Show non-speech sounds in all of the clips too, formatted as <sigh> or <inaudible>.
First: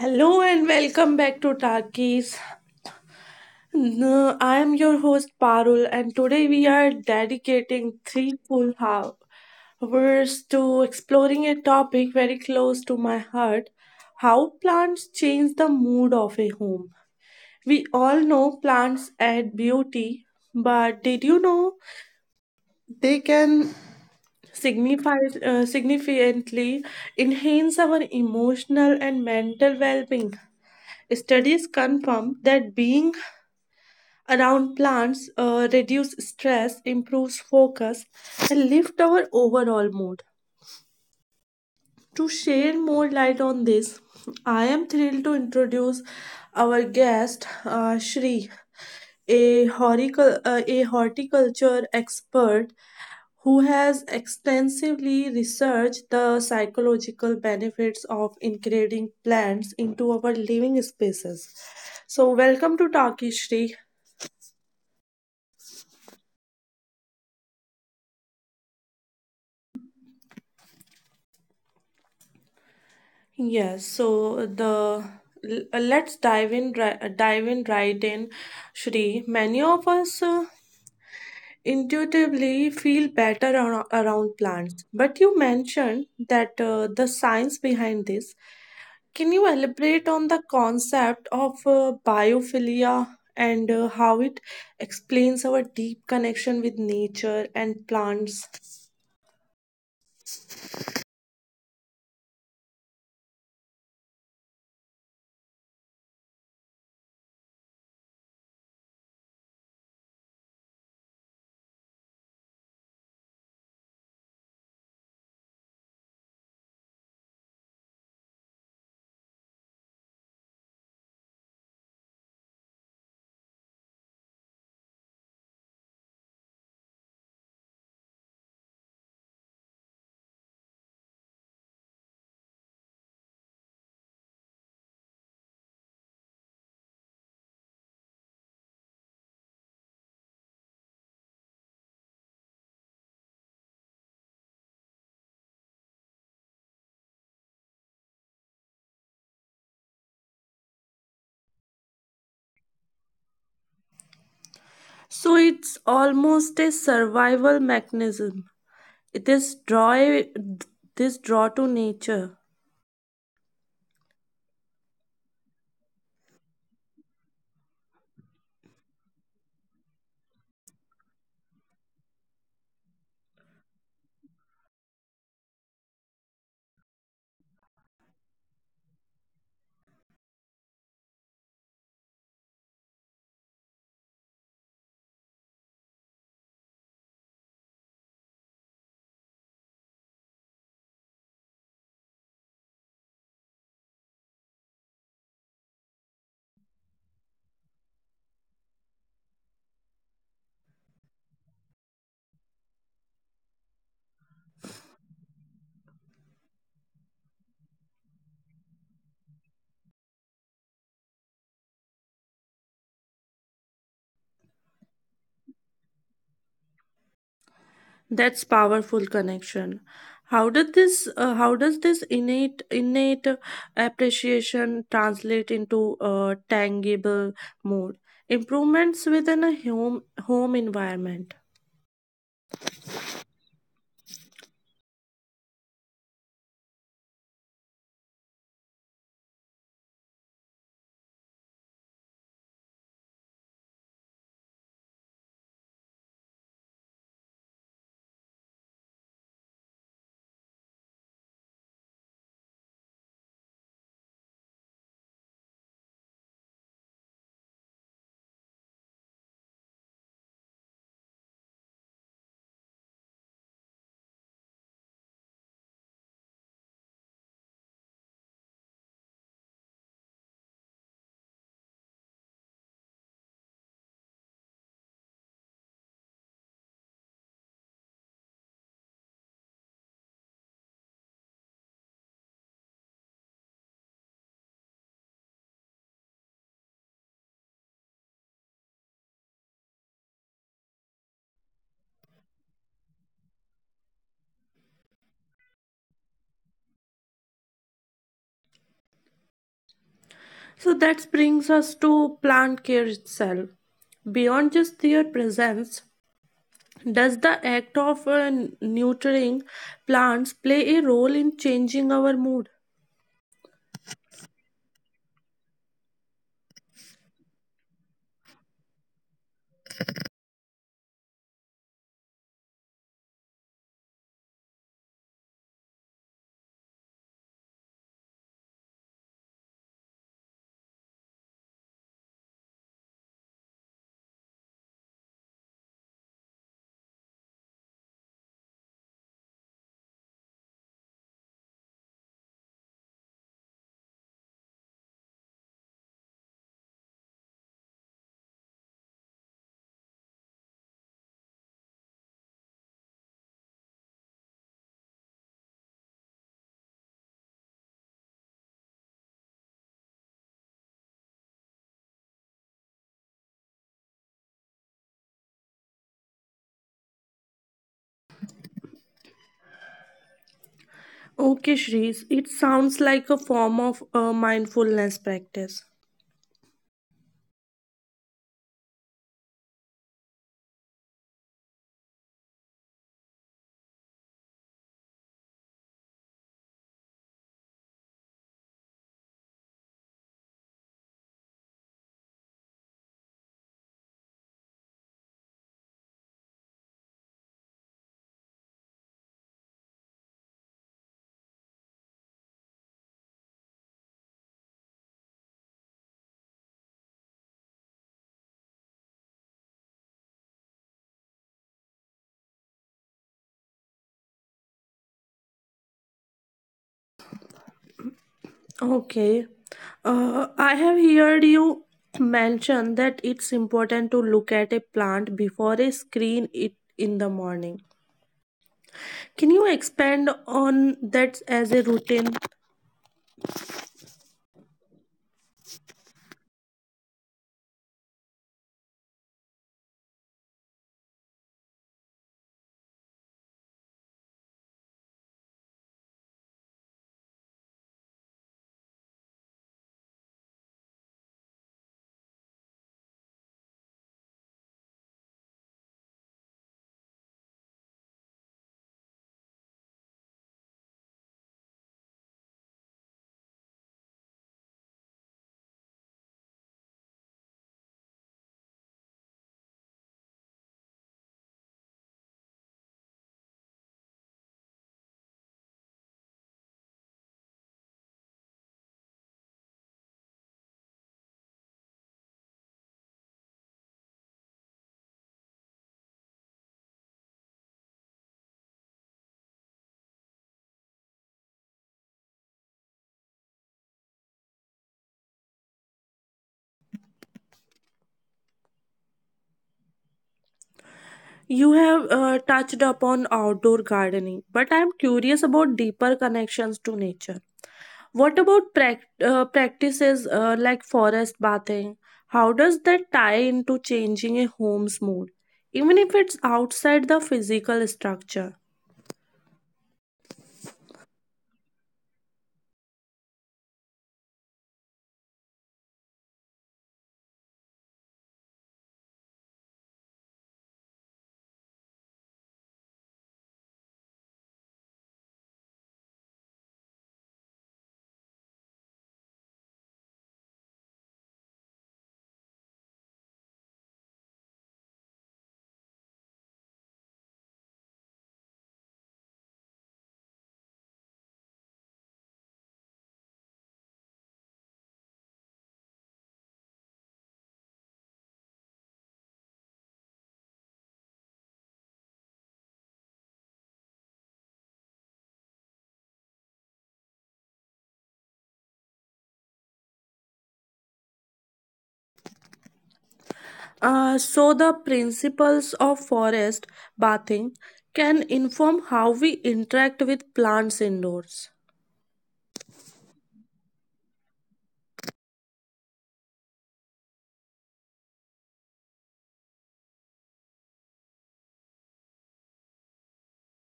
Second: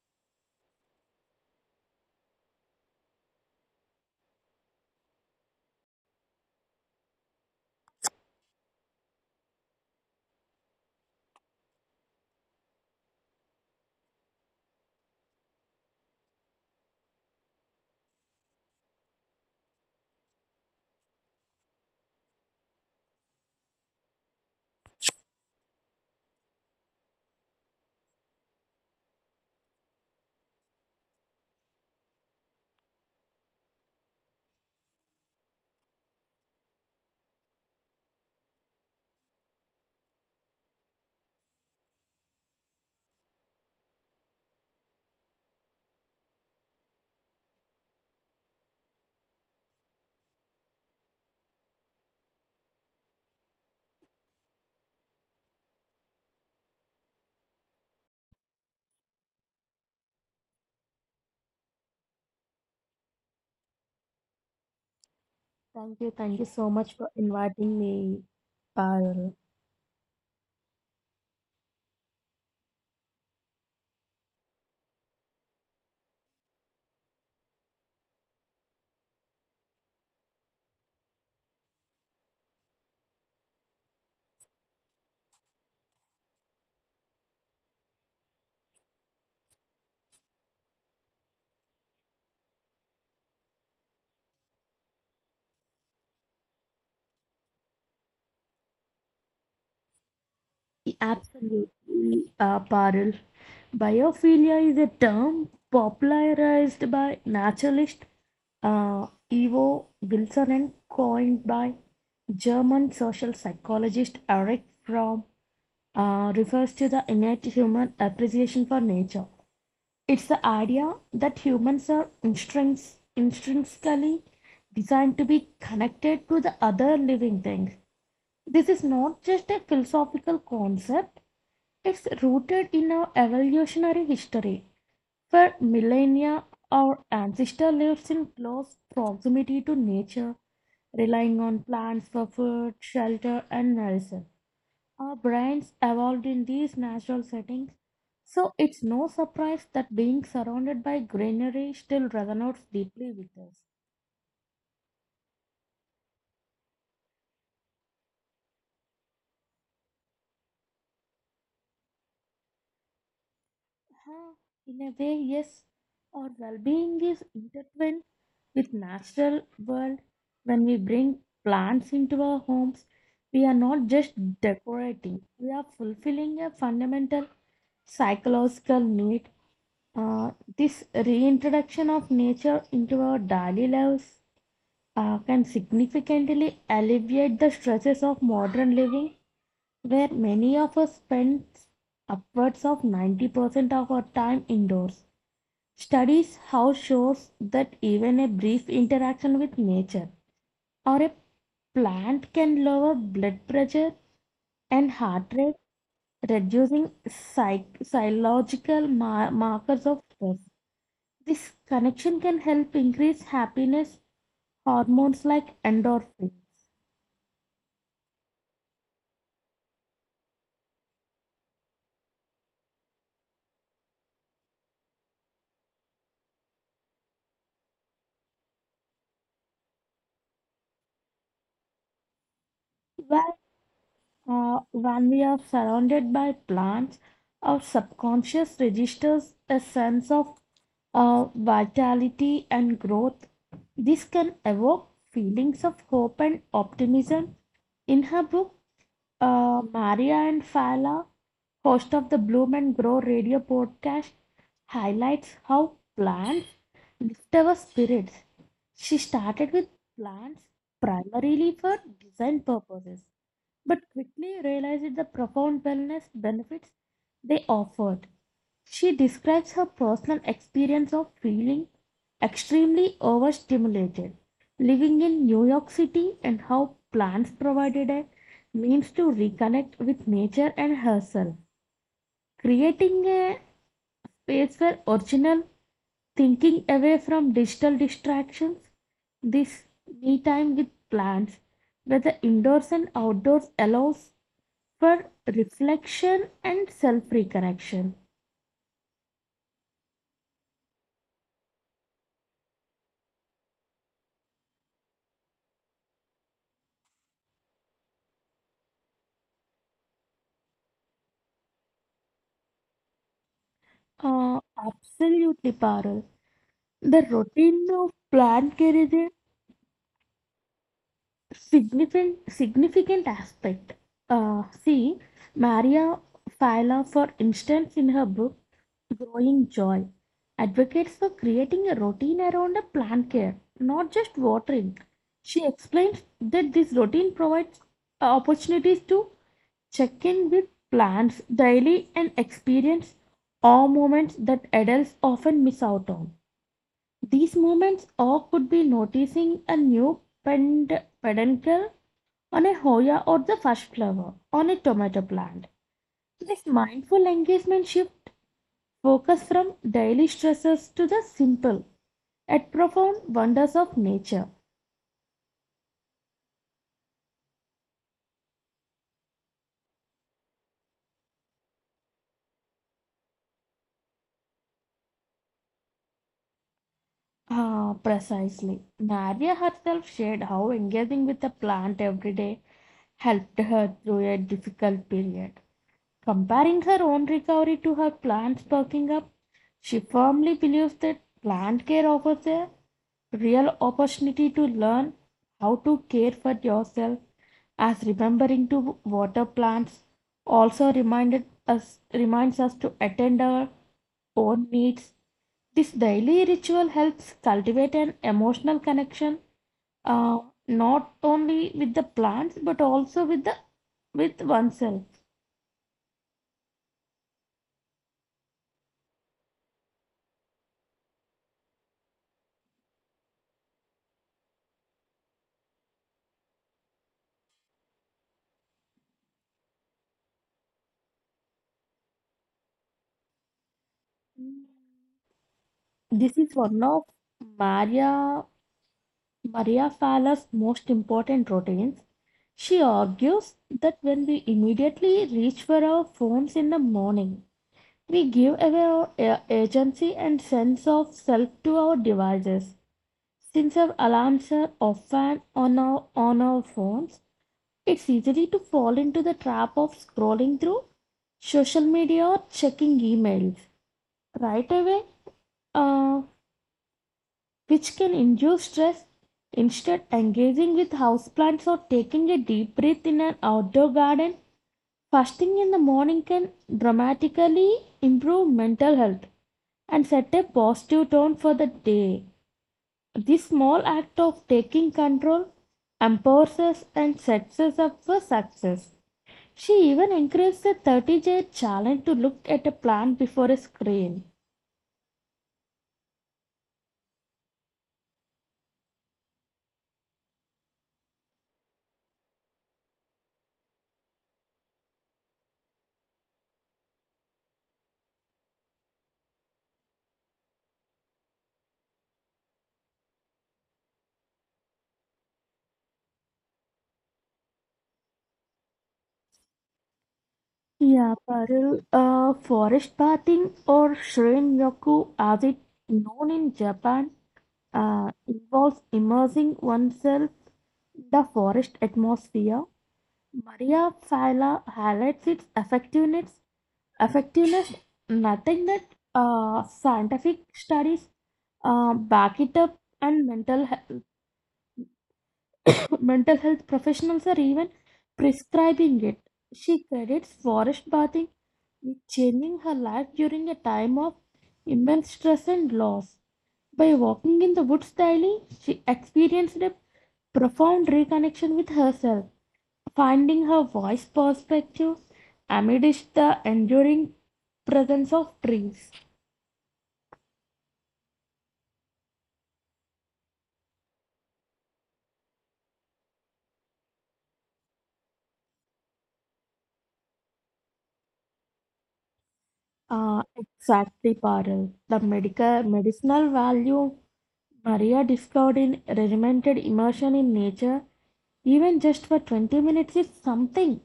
Hello and welcome back to Talkies. No, I am your host Parul, and today we are dedicating three full hours to exploring a topic very close to my heart, how plants change the mood of a home. We all know plants add beauty, but did you know they can signify, significantly enhance our emotional and mental well being? Studies confirm that being around plants reduce stress, improves focus, and lift our overall mood. To share more light on this, I am thrilled to introduce our guest, Shri, a, a horticulture expert who has extensively researched the psychological benefits of integrating plants into our living spaces. So, welcome to Talkie Shri. Thank you so much for inviting me, Parul. Yes, so the let's dive in right in, Shri. Many of us intuitively feel better around plants, but you mentioned that the science behind this. Can you elaborate on the concept of biophilia and how it explains our deep connection with nature and plants? Absolutely, Parul. Biophilia is a term popularized by naturalist Ivo Wilson and coined by German social psychologist Eric Fromm, refers to the innate human appreciation for nature. It's the idea that instinctively designed to be connected to the other living things. This is not just a philosophical concept, it's rooted in our evolutionary history. For millennia, our ancestor lived in close proximity to nature, relying on plants for food, shelter, and medicine. Our brains evolved in these natural settings, so it's no surprise that being surrounded by greenery still resonates deeply with us. So it's almost a survival mechanism. This draw, this draw to nature, Huh, in a way, yes, our well-being is intertwined with natural world. When we bring plants into our homes, we are not just decorating; we are fulfilling a fundamental psychological need. Uh, this reintroduction of nature into our daily lives can significantly alleviate the stresses of modern living, where many of us spend upwards of 90% of our time indoors. Studies have shows that even a brief interaction with nature or a plant can lower blood pressure and heart rate, reducing psychological markers of stress. This connection can help increase happiness hormones like endorphins, that's powerful connection. How did this how does this innate appreciation translate into a tangible mode improvements within a home environment? while when we are surrounded by plants, our subconscious registers a sense of vitality and growth. This can evoke feelings of hope and optimism. In her book, Maria and Fala, host of the Bloom and Grow radio podcast, highlights how plants lift our spirits. She started with plants primarily for design purposes but quickly realized the profound wellness benefits they offered. She describes her personal experience of feeling extremely overstimulated, living in New York City, and how plants provided a means to reconnect with nature and herself, creating a space for original thinking away from digital distractions. This me time with plants, whether indoors and outdoors, allows for reflection and self reconnection. So that brings us to plant care itself, beyond just their presence. Does the act of nurturing plants play a role in changing our mood? Uh, absolutely, Parul. The routine of plan carries a significant aspect. Uh, see, Maria Fila, for instance, in her book Growing Joy, advocates for creating a routine around a plant care, not just watering. She explains that this routine provides opportunities to check in with plants daily and experience awe moments that adults often miss out on. These moments awe could be noticing a new peduncle on a Hoya or the first flower on a tomato plant. This mindful engagement shift focus from daily stresses to the simple yet profound wonders of nature. Okay, Shrees, it sounds like a form of mindfulness practice. Ah, precisely. Nadia herself shared how engaging with the plant every day helped her through a difficult period. Comparing her own recovery to her plant's perking up, she firmly believes that plant care offers a real opportunity to learn how to care for yourself as remembering to water plants also reminded us reminds us to attend our own needs. This daily ritual helps cultivate an emotional connection uh, not only with the plants but also with the with oneself. Okay, I have heard you mention that it's important to look at a plant before a screen it in the morning. Can you expand on that as a routine? This is one of Maria Maria Fala's most important routines. She argues that when we immediately reach for our phones in the morning, we give away our agency and sense of self to our devices. Since our alarms are often on our phones, it's easy to fall into the trap of scrolling through social media or checking emails right away, uh, which can induce stress. Instead, engaging with houseplants or taking a deep breath in an outdoor garden, fasting in the morning can dramatically improve mental health and set a positive tone for the day. This small act of taking control empowers us and sets us up for success. She even encouraged the 30-day challenge to look at a plant before a screen. You have touched upon outdoor gardening, but I'm curious about deeper connections to nature. What about practices like forest bathing? How does that tie into changing a home's mood, even if it's outside the physical structure? Yeah, Parul, forest bathing or shrine-yoku as it known in Japan involves immersing oneself in the forest atmosphere. Maria Fila highlights its effectiveness nothing that scientific studies back it up and mental health, <coughs> <laughs> mental health professionals are even prescribing it. She credits forest bathing with changing her life during a time of immense stress and loss. By walking in the woods daily, she experienced a profound reconnection with herself, finding her voice perspective amidst the enduring presence of trees. So, the principles of forest bathing can inform how we interact with plants indoors. Exactly, Parul. The medical medicinal value Maria discovered in regimented immersion in nature, even just for 20 minutes, is something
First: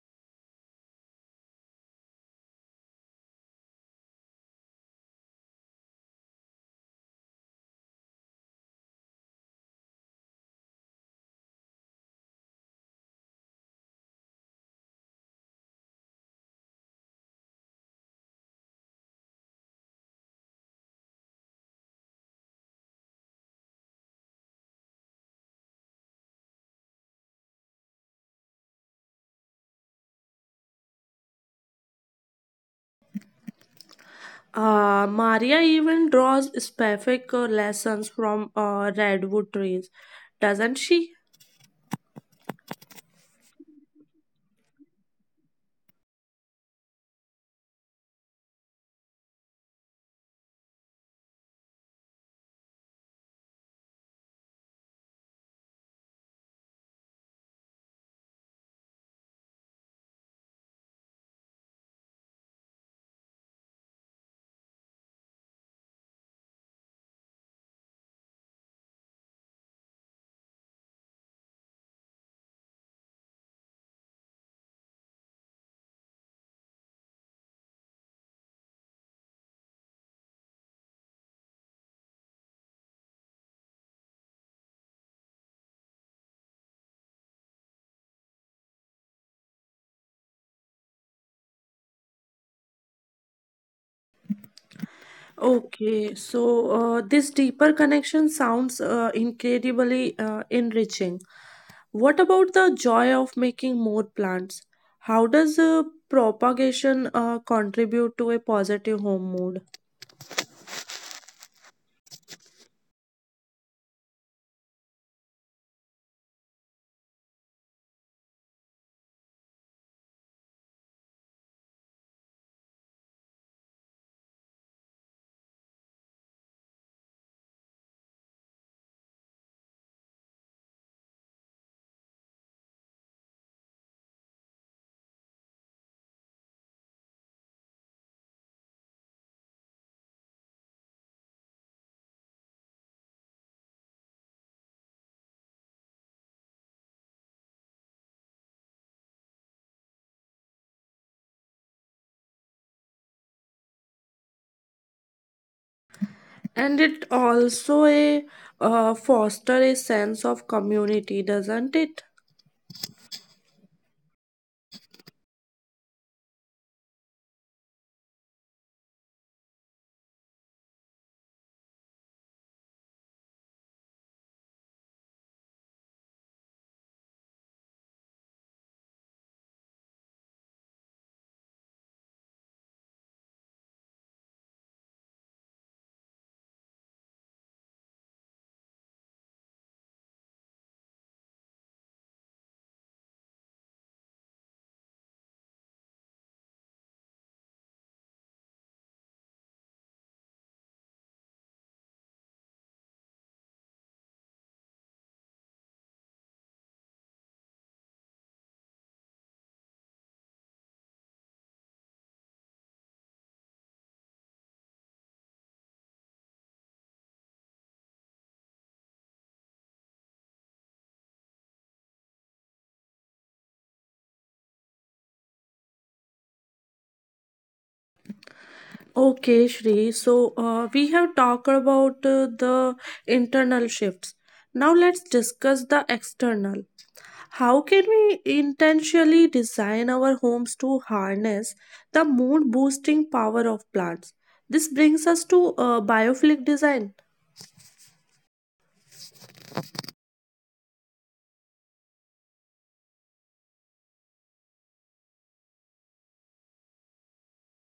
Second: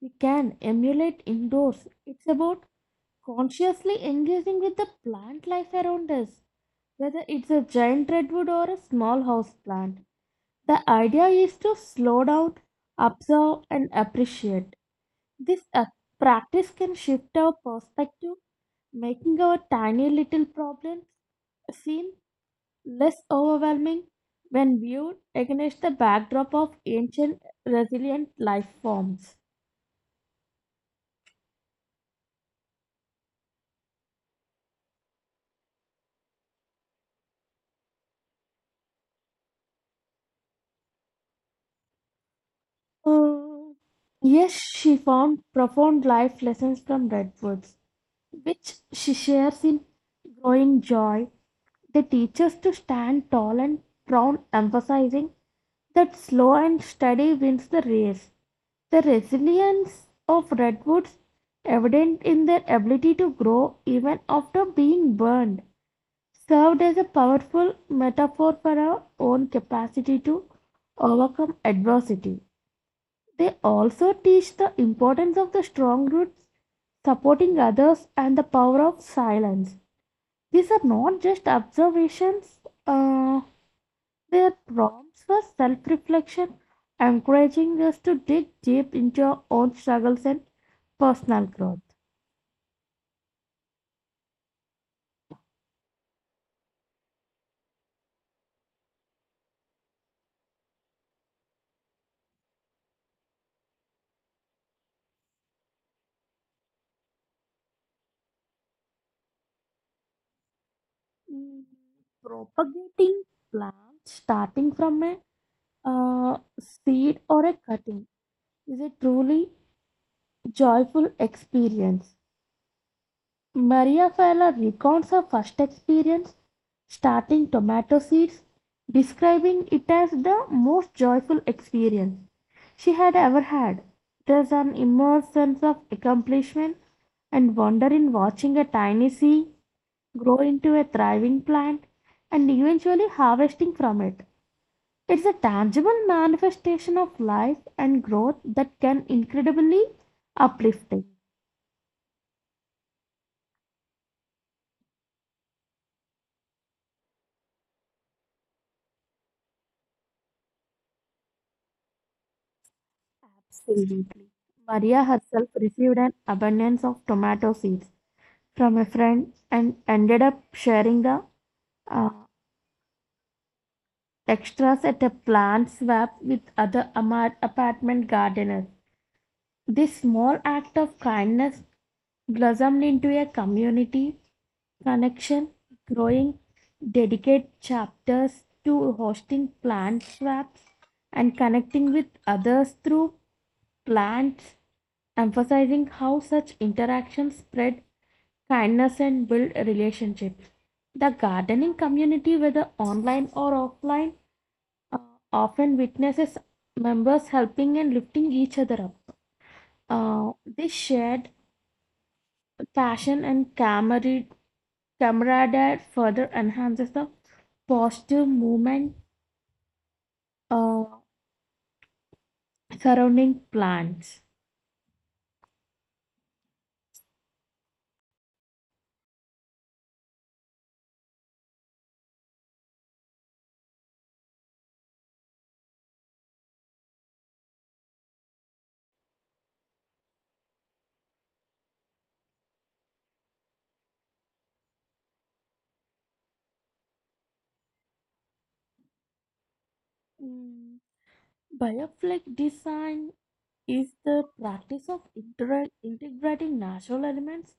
we can emulate indoors. It's about consciously engaging with the plant life around us, whether it's a giant redwood or a small house plant. The idea is to slow down, observe, and appreciate. This practice can shift our perspective, making our tiny little problems seem less overwhelming when viewed against the backdrop of ancient resilient life forms. Maria even draws specific lessons from redwood trees, doesn't she? Uh, yes, she found profound life lessons from redwoods, which she shares in growing joy. They teach us to stand tall and proud, emphasizing that slow and steady wins the race. The resilience of redwoods evident in their ability to grow even after being burned. Served as a powerful metaphor for our own capacity to overcome adversity. They also teach the importance of the strong roots, supporting others, and the power of silence. These are not just observations, uh, they are prompts for self reflection, encouraging us to dig deep into our own struggles and personal growth. Okay, so this deeper connection sounds incredibly enriching. What about the joy of making more plants? How does propagation contribute to a positive home mood? Mm, propagating plants starting from a seed or a cutting is a truly joyful experience. Maria Fella recounts her first experience starting tomato seeds, describing it as the most joyful experience she had ever had. There's an immense sense of accomplishment and wonder in watching a tiny seed grow into a thriving plant and eventually harvesting from it. It's a tangible manifestation of life and growth that can incredibly uplifting. And it also a foster a sense of community, doesn't it? Absolutely. Maria herself received an abundance of tomato seeds from a friend and ended up sharing the uh, extras at a plant swap with other apartment gardeners. This small act of kindness blossomed into a community connection, growing dedicated chapters to hosting plant swaps and connecting with others through plants, emphasizing how such interactions spread kindness and build relationships. The gardening community, whether online or offline, uh, often witnesses members helping and lifting each other up, uh, this shared passion and camaraderie further enhances the positive movement uh, surrounding plants. Okay, Shri. So we have talked about the internal shifts. Now let's discuss the external. How can we intentionally design our homes to harness the mood boosting power of plants? This brings us to biophilic design. Mm, bioflake design is the practice of integrating natural elements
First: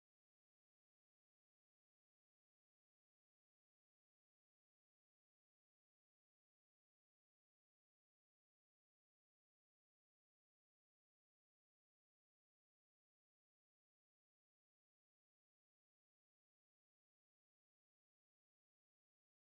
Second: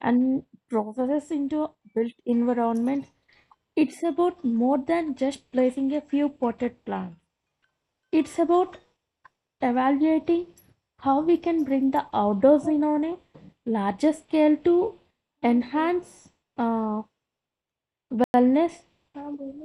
and processes into built environments. It's about more than just placing a few potted plants. It's about evaluating how we can bring the outdoors in on a larger scale to enhance uh, wellness.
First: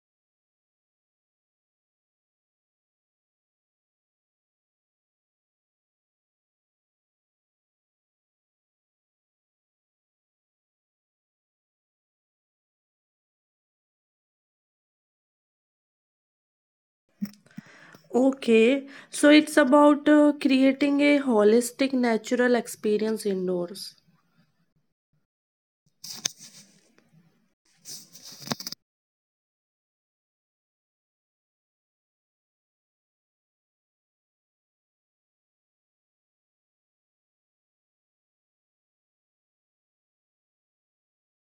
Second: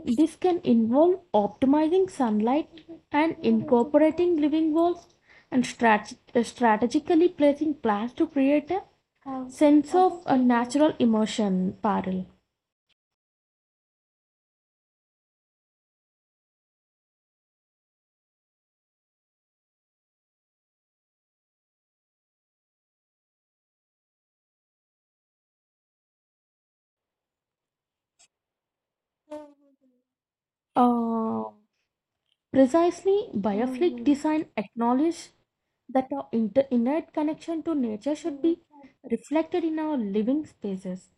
This can involve optimizing sunlight and incorporating living walls and strategically placing plants to create a sense of a natural immersion. Parallel, Okay, so it's about creating a holistic natural experience indoors. Uh, precisely, bioflick design acknowledges that our innate connection to nature should be reflected in our living spaces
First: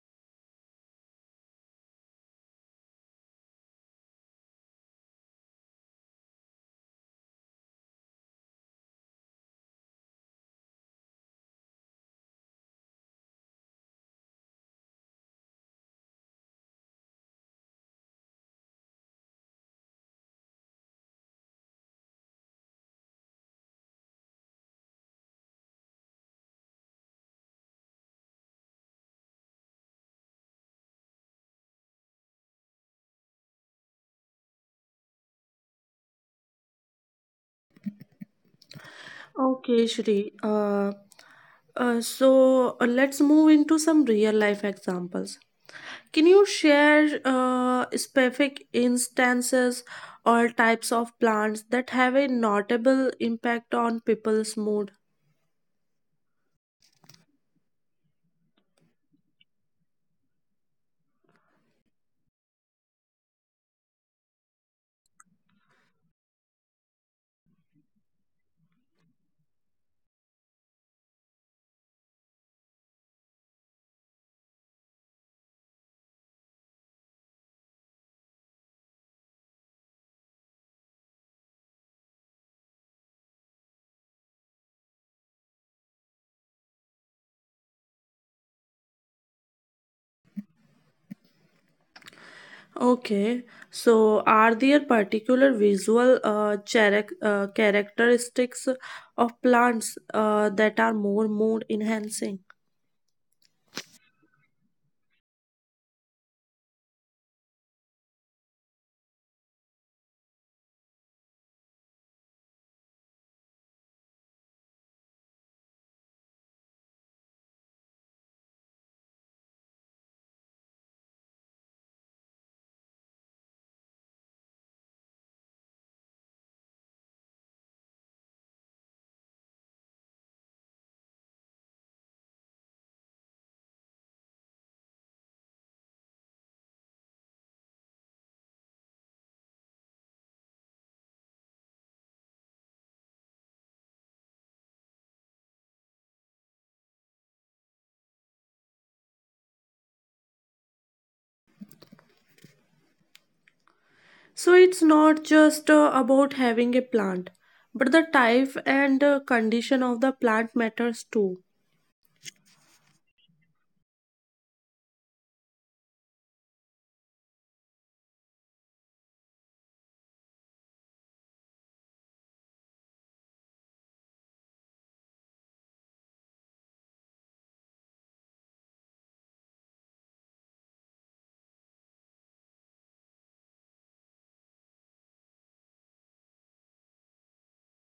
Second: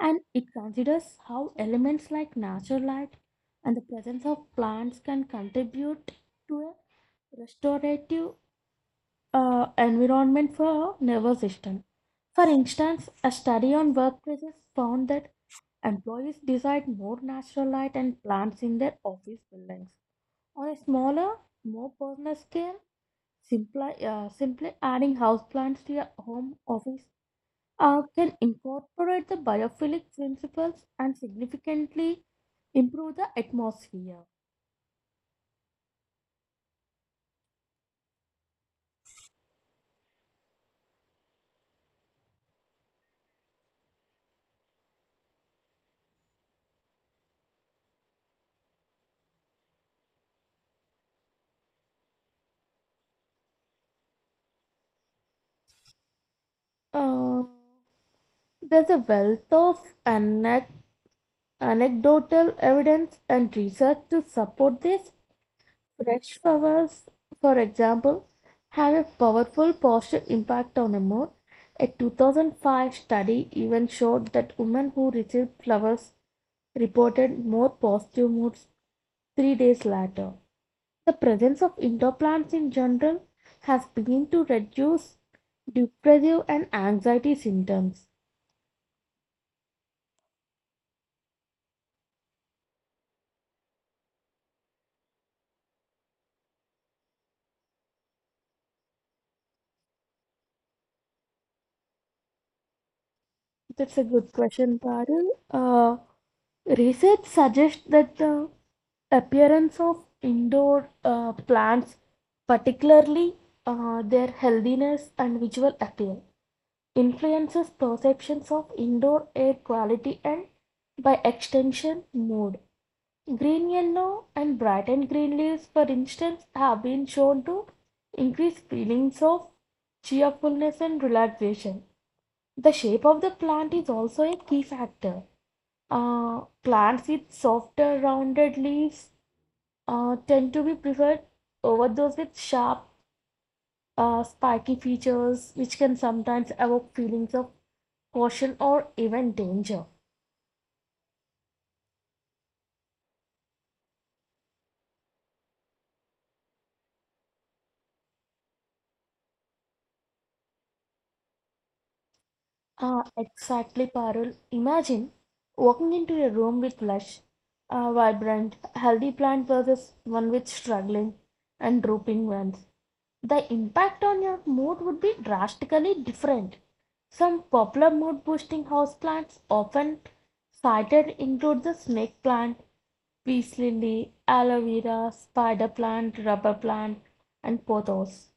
and it considers how elements like natural light and the presence of plants can contribute to a restorative environment for our nervous system for instance a study on workplaces found that employees desired more natural light and plants in their office buildings on a smaller more personal scale. Simply adding houseplants to your home office can incorporate the biophilic principles and significantly improve the atmosphere. Okay, Shri. Let's move into some real life examples. Can you share specific instances or types of plants that have a notable impact on people's mood? Uh, there's a wealth of anec- anecdotal evidence and research to support this. Fresh flowers, for example, have a powerful positive impact on a mood. A 2005 study even showed that women who received flowers reported more positive moods 3 days later. The presence of indoor plants in general has been to reduce depressive and anxiety symptoms. Okay, so are there particular visual characteristics of plants that are more mood enhancing? That's a good question, Parul. Research suggests that the appearance of indoor plants, particularly their healthiness and visual appeal, influences perceptions of indoor air quality and, by extension, mood. Green yellow and bright and green leaves, for instance, have been shown to increase feelings of cheerfulness and relaxation. The shape of the plant is also a key factor. Plants with softer, rounded leaves tend to be preferred over those with sharp, spiky features, which can sometimes evoke feelings of caution or even danger. So it's not just about having a plant, but the type and condition of the plant matters too. Ah, exactly, Parul. Imagine walking into a room with lush, vibrant, healthy plant versus one with struggling and drooping ones. The impact on your mood would be drastically different. Some popular mood boosting houseplants often cited include the snake plant, peace lily, aloe vera, spider plant, rubber plant, and pothos.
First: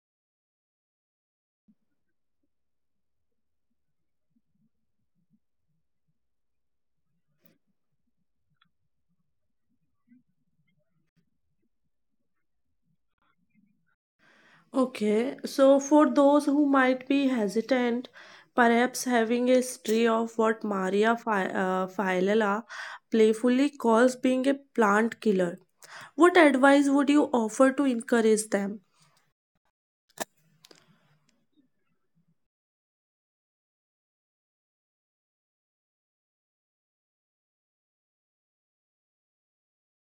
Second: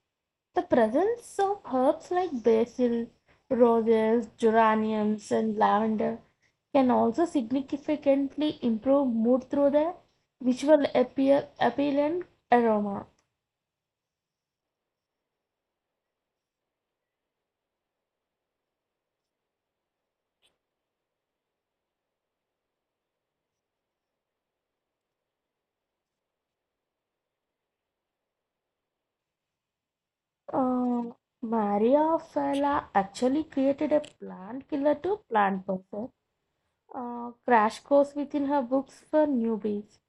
The presence of herbs like basil, roses, geraniums, and lavender can also significantly improve mood through their visual appeal and aroma. Okay, so for those who might be hesitant, perhaps having a stray of what Maria Phylella playfully calls being a plant killer, what advice would you offer to encourage them? Uh, Maria Fella actually created a plant killer to plant buffer crash course within her books for newbies,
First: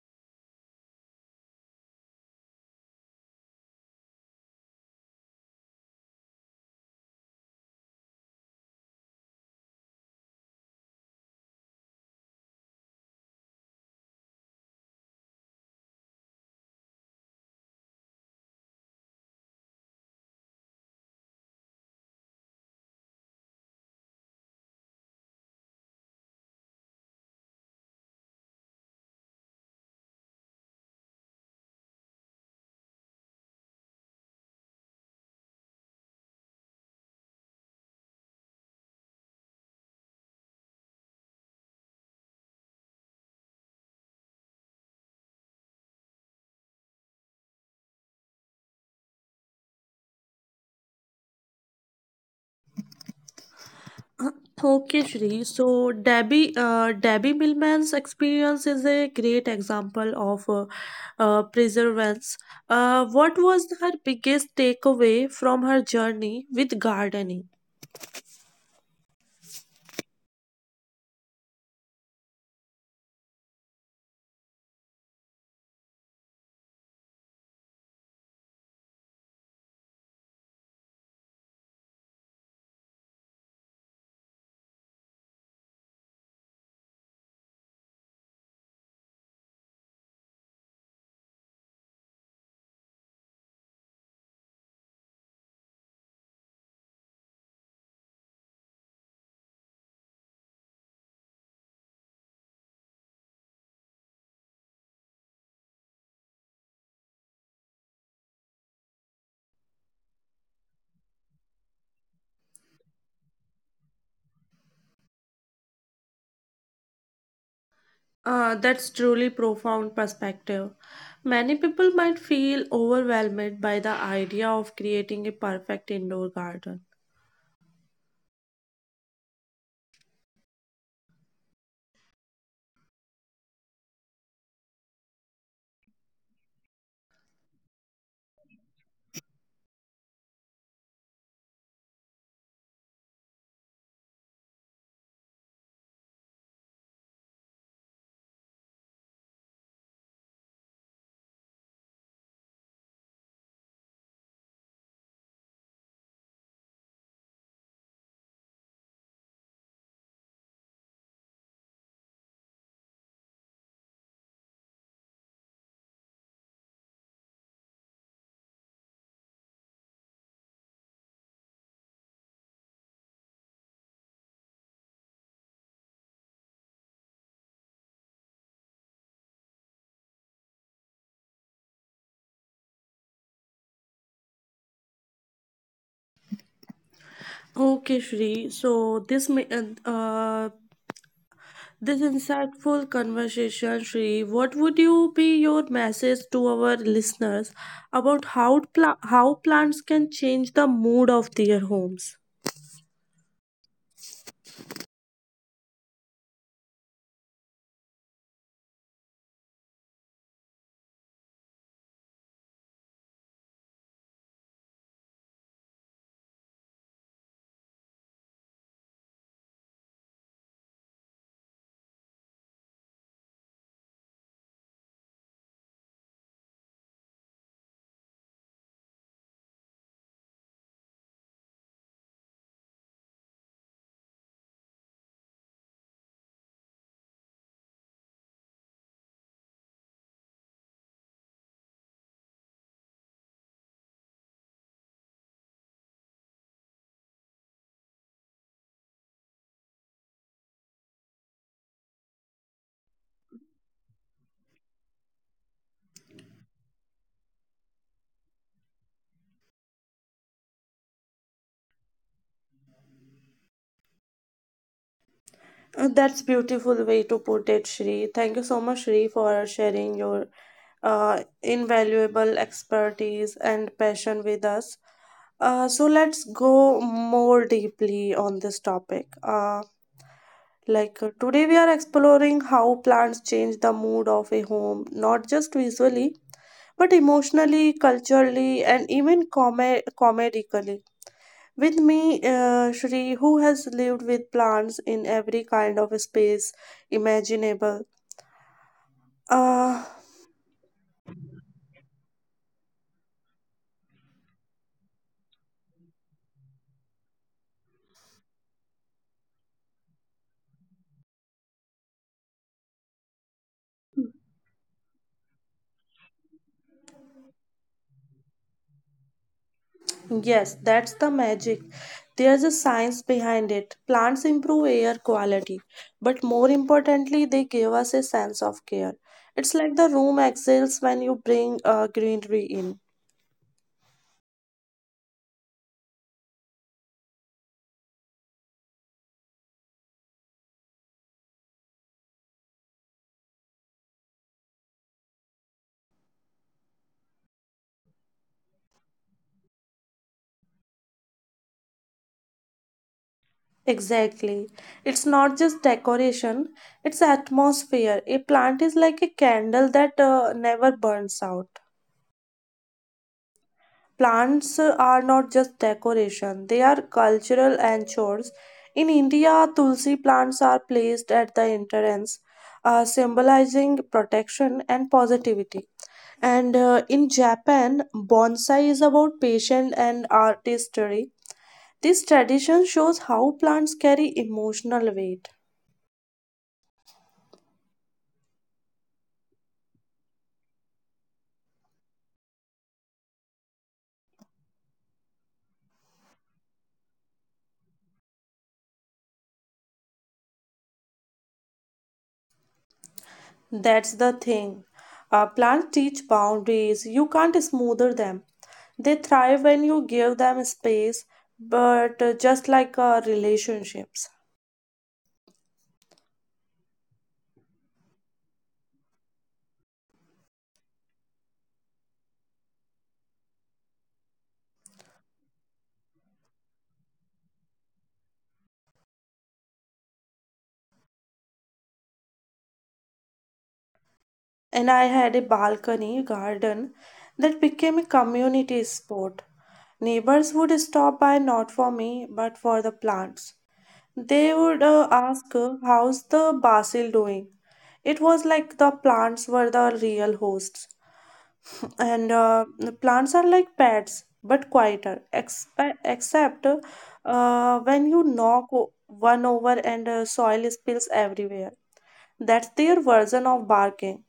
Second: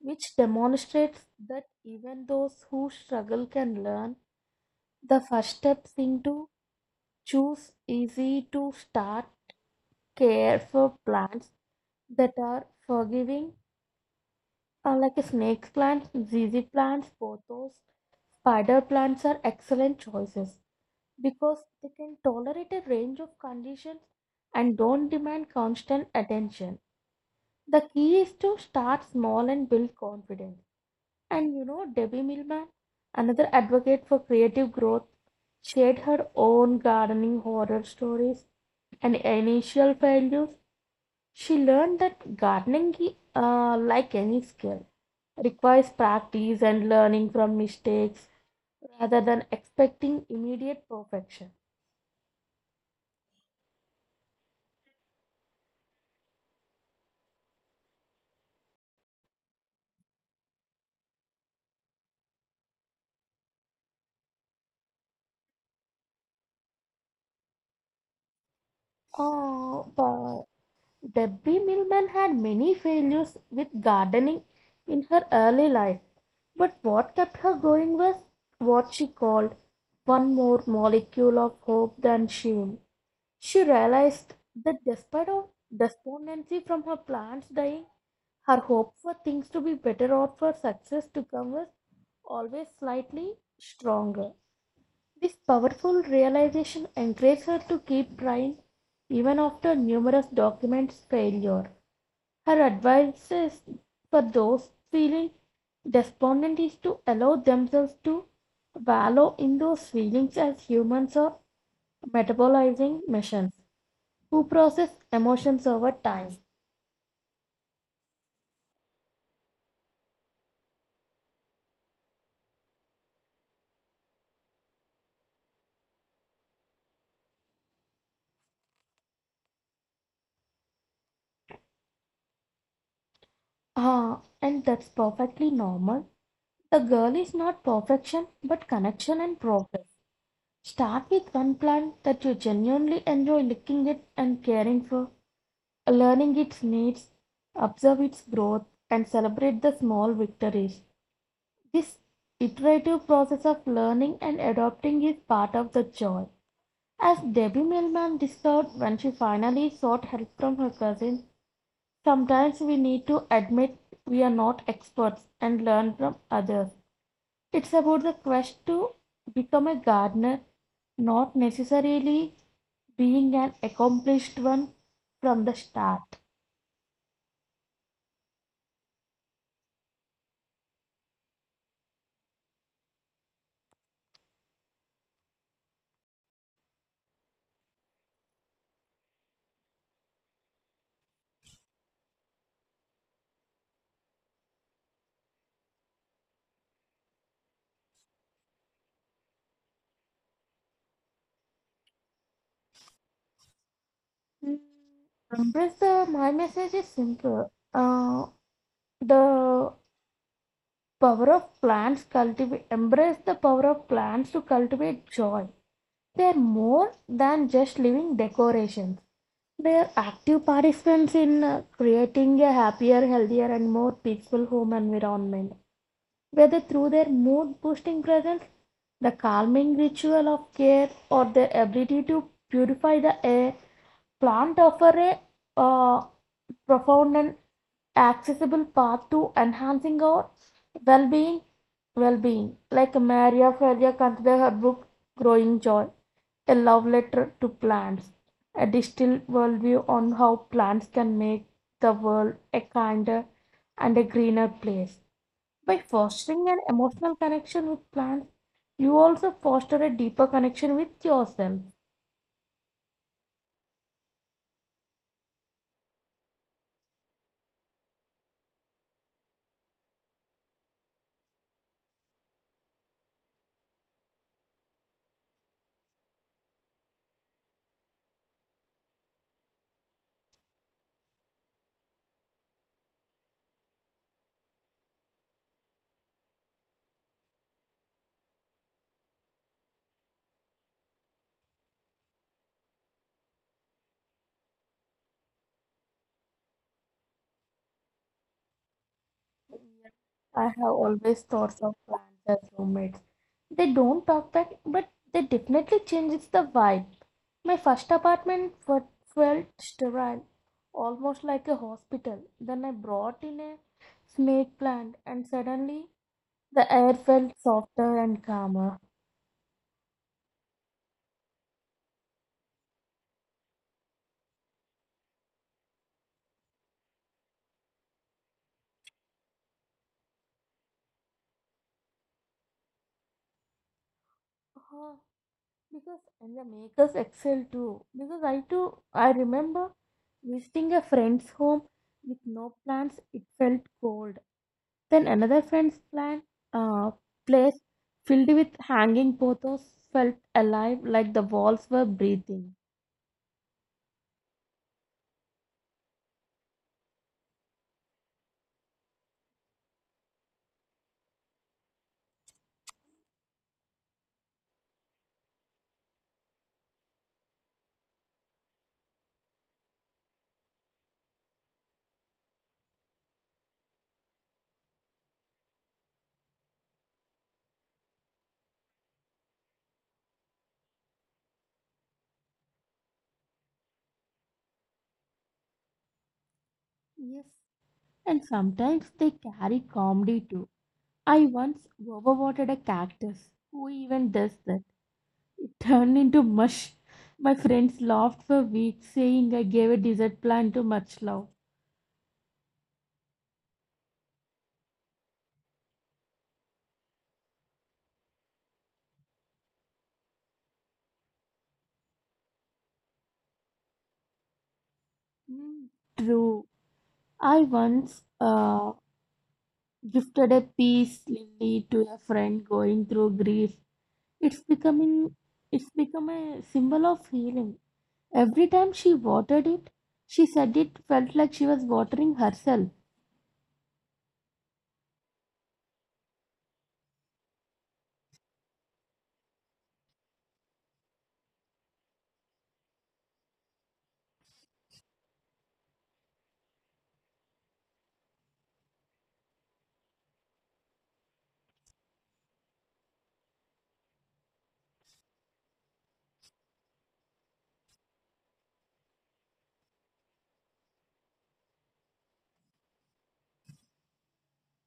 which demonstrates that even those who struggle can learn the first steps into choose easy to start care for plants that are forgiving, like a snake plants, zizi plants, pothos, spider plants are excellent choices because they can tolerate a range of conditions and don't demand constant attention. The key is to start small and build confidence. And you know, Debbie Millman, another advocate for creative growth, shared her own gardening horror stories and initial failures. She learned that gardening, like any skill, requires practice and learning from mistakes rather than expecting immediate perfection. Okay, Shri. So Debbie, Debbie Millman's experience is a great example of perseverance. What was her biggest takeaway from her journey with gardening? Oh, but Debbie Millman had many failures with gardening in her early life, but what kept her going was what she called one more molecule of hope than shame. She realized that despite of despondency from her plants dying, her hope for things to be better or for success to come was always slightly stronger. This powerful realization encouraged her to keep trying even after numerous documents failure. Her advice is for those feeling despondent is to allow themselves to wallow in those feelings as humans are metabolizing machines who process emotions over time. That's truly profound perspective. Many people might feel overwhelmed by the idea of creating a perfect indoor garden. Ah, and that's perfectly normal. The girl is not perfection but connection and progress. Start with one plant that you genuinely enjoy looking at and caring for, learning its needs, observe its growth, and celebrate the small victories. This iterative process of learning and adopting is part of the joy. As Debbie Millman discovered when she finally sought help from her cousin, sometimes we need to admit we are not experts and learn from others. It's about the quest to become a gardener, not necessarily being an accomplished one from the start. Okay, Shri. So this insightful conversation, Shri, what would you be your message to our listeners about how how plants can change the mood of their homes? Mm, embrace the my message is simple. Uh, the power of plants cultivate embrace the power of plants to cultivate joy. They're more than just living decorations. They're active participants in creating a happier, healthier, and more peaceful home environment. Whether through their mood boosting presence, the calming ritual of care, or their ability to purify the air, plants offer a uh, profound and accessible path to enhancing our well-being well-being like Maria Ferrier considered her book Growing Joy a love letter to plants, a distilled worldview on how plants can make the world a kinder and a greener place. By fostering an emotional connection with plants, you also foster a deeper connection with yourself. That's beautiful way to put it, Shri. Thank you so much, Shri, for sharing your invaluable expertise and passion with us. So let's go more deeply on this topic. Like today, we are exploring how plants change the mood of a home, not just visually, but emotionally, culturally, and even comedically. With me, Shri, who has lived with plants in every kind of space imaginable. Uh, I have always thought of plants as roommates. They don't talk back, but they definitely changes the vibe. My first apartment felt sterile, almost like a hospital. Then I brought in a snake plant, and suddenly the air felt softer and calmer. Yes, that's the magic. There's a science behind it. Plants improve air quality, but more importantly, they give us a sense of care. It's like the room exhales when you bring greenery in. Uh, because and the makers excel too. Because I remember visiting a friend's home with no plants. It felt cold. Then another friend's plan, uh, place filled with hanging pothos felt alive like the walls were breathing. Exactly. It's not just decoration, it's atmosphere. A plant is like a candle that never burns out. Plants are not just decoration, they are cultural anchors. In India, tulsi plants are placed at the entrance, symbolizing protection and positivity. And in Japan, bonsai is about patience and artistry. This tradition shows how plants carry emotional weight. Yes. And sometimes they carry comedy too. I once overwatered a cactus. Who even does that? It turned into mush. My friends laughed for weeks, saying I gave a desert plant too much love. That's the thing. Plants teach boundaries. You can't smoother them. They thrive when you give them space, but just like relationships. Mm. True. I once gifted a peace lily to a friend going through grief. It's becoming it's become a symbol of healing. Every time she watered it, she said it felt like she was watering herself. And I had a balcony garden that became a community sport. Neighbors would stop by not for me, but for the plants. They would ask, how's the basil doing? It was like the plants were the real hosts. And the plants are like pets, but quieter, except when you knock one over and soil spills everywhere. That's their version of barking.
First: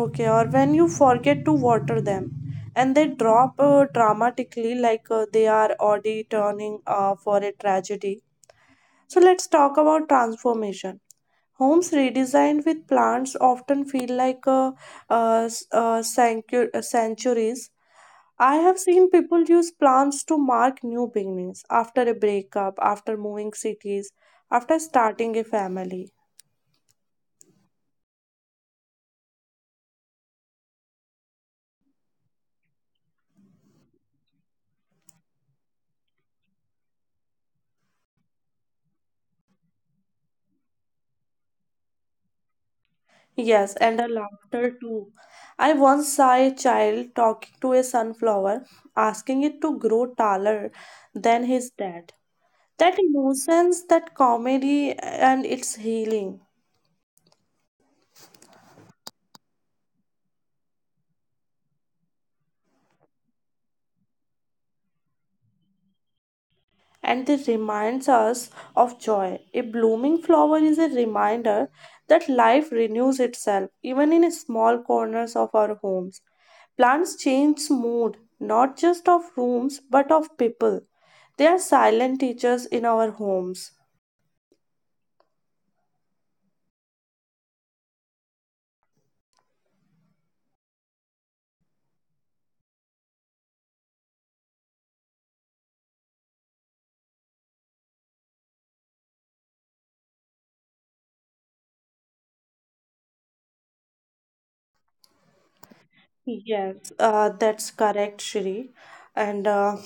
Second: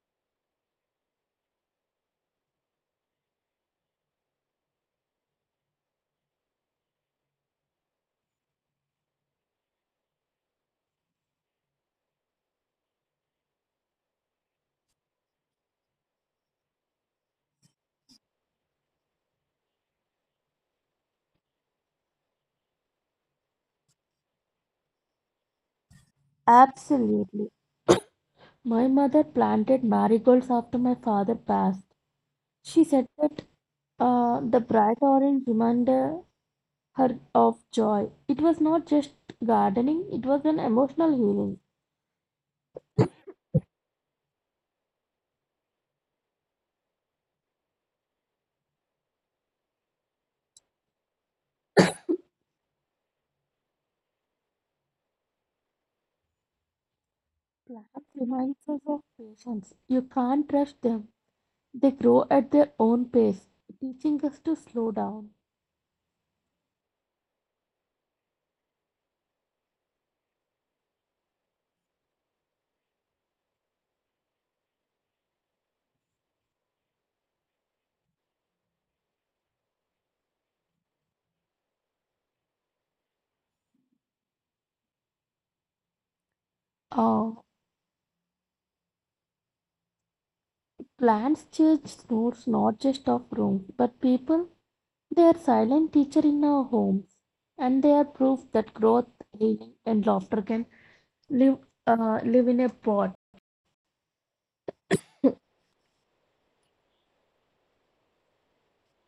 Okay, or when you forget to water them and they drop dramatically, like they are already turning for a tragedy. So let's talk about transformation. Homes redesigned with plants often feel like sanctuaries. I have seen people use plants to mark new beginnings, after a breakup, after moving cities, after starting a family. Absolutely. My mother planted marigolds after my father passed. She said that the bright orange reminded her of joy. It was not just gardening, it was an emotional healing. Yes, and a laughter too. I once saw a child talking to a sunflower, asking it to grow taller than his dad. That innocence, that comedy, and it's healing. Plants remind us of patience. You can't rush them. They grow at their own pace, teaching us to slow down. And they reminds us of joy. A blooming flower is a reminder that life renews itself even in small corners of our homes. Plants change mood not just of rooms but of people. They are silent teachers in our homes. Uh, Plants change roots not just of rooms but people. They are silent teacher in our homes, and they are proof that growth, healing, and laughter can live live in a pot. Yes, that's correct, Shri. And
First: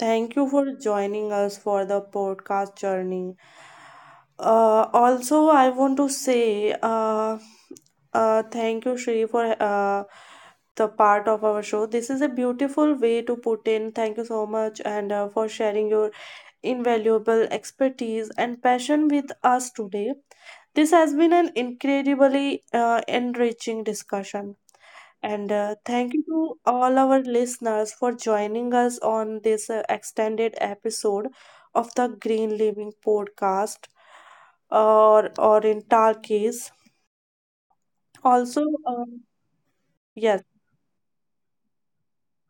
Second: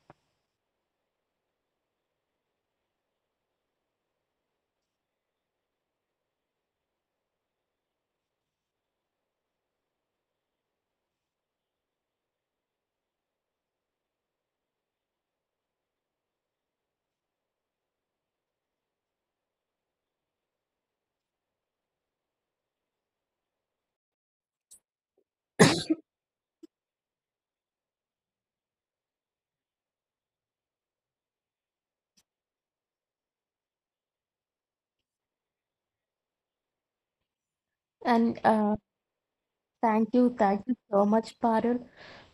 thank you for joining us for the podcast journey. Also, I want to say thank you, Shri, for the part of our show. This is a beautiful way to put in. Thank you so much, and for sharing your invaluable expertise and passion with us today. This has been an incredibly enriching discussion. And thank you to all our listeners for joining us on this extended episode of the Green Living Podcast, or in Turkish. And Also, yes. Thank you so much, Parul,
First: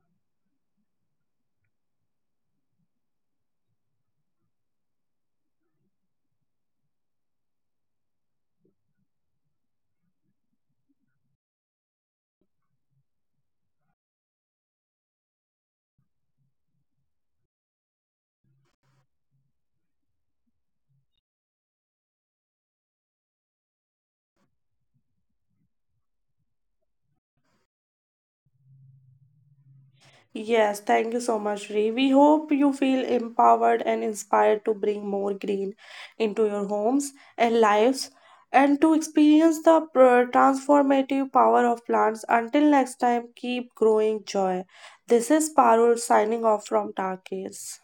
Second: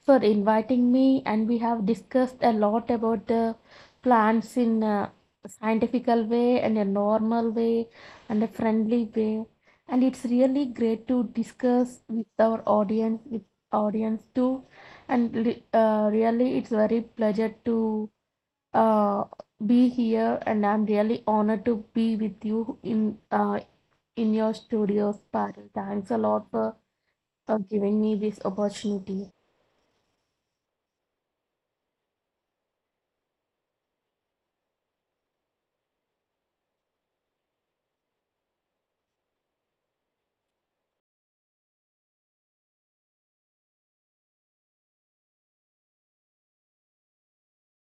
for inviting me, and we have discussed a lot about the plants in a scientifical way, and a normal way, and a friendly way, and it's really great to discuss with our audience too. And really it's very pleasure to uh, be here, and I'm really honored to be with you uh, in your studios, Parul. Thanks a lot for giving me this opportunity. Yes, thank you so much, Ree. We hope you feel empowered and inspired to bring more green into your homes and lives and to experience the transformative power of plants. Until next time, keep growing joy. This is Parul signing off from Tarkis.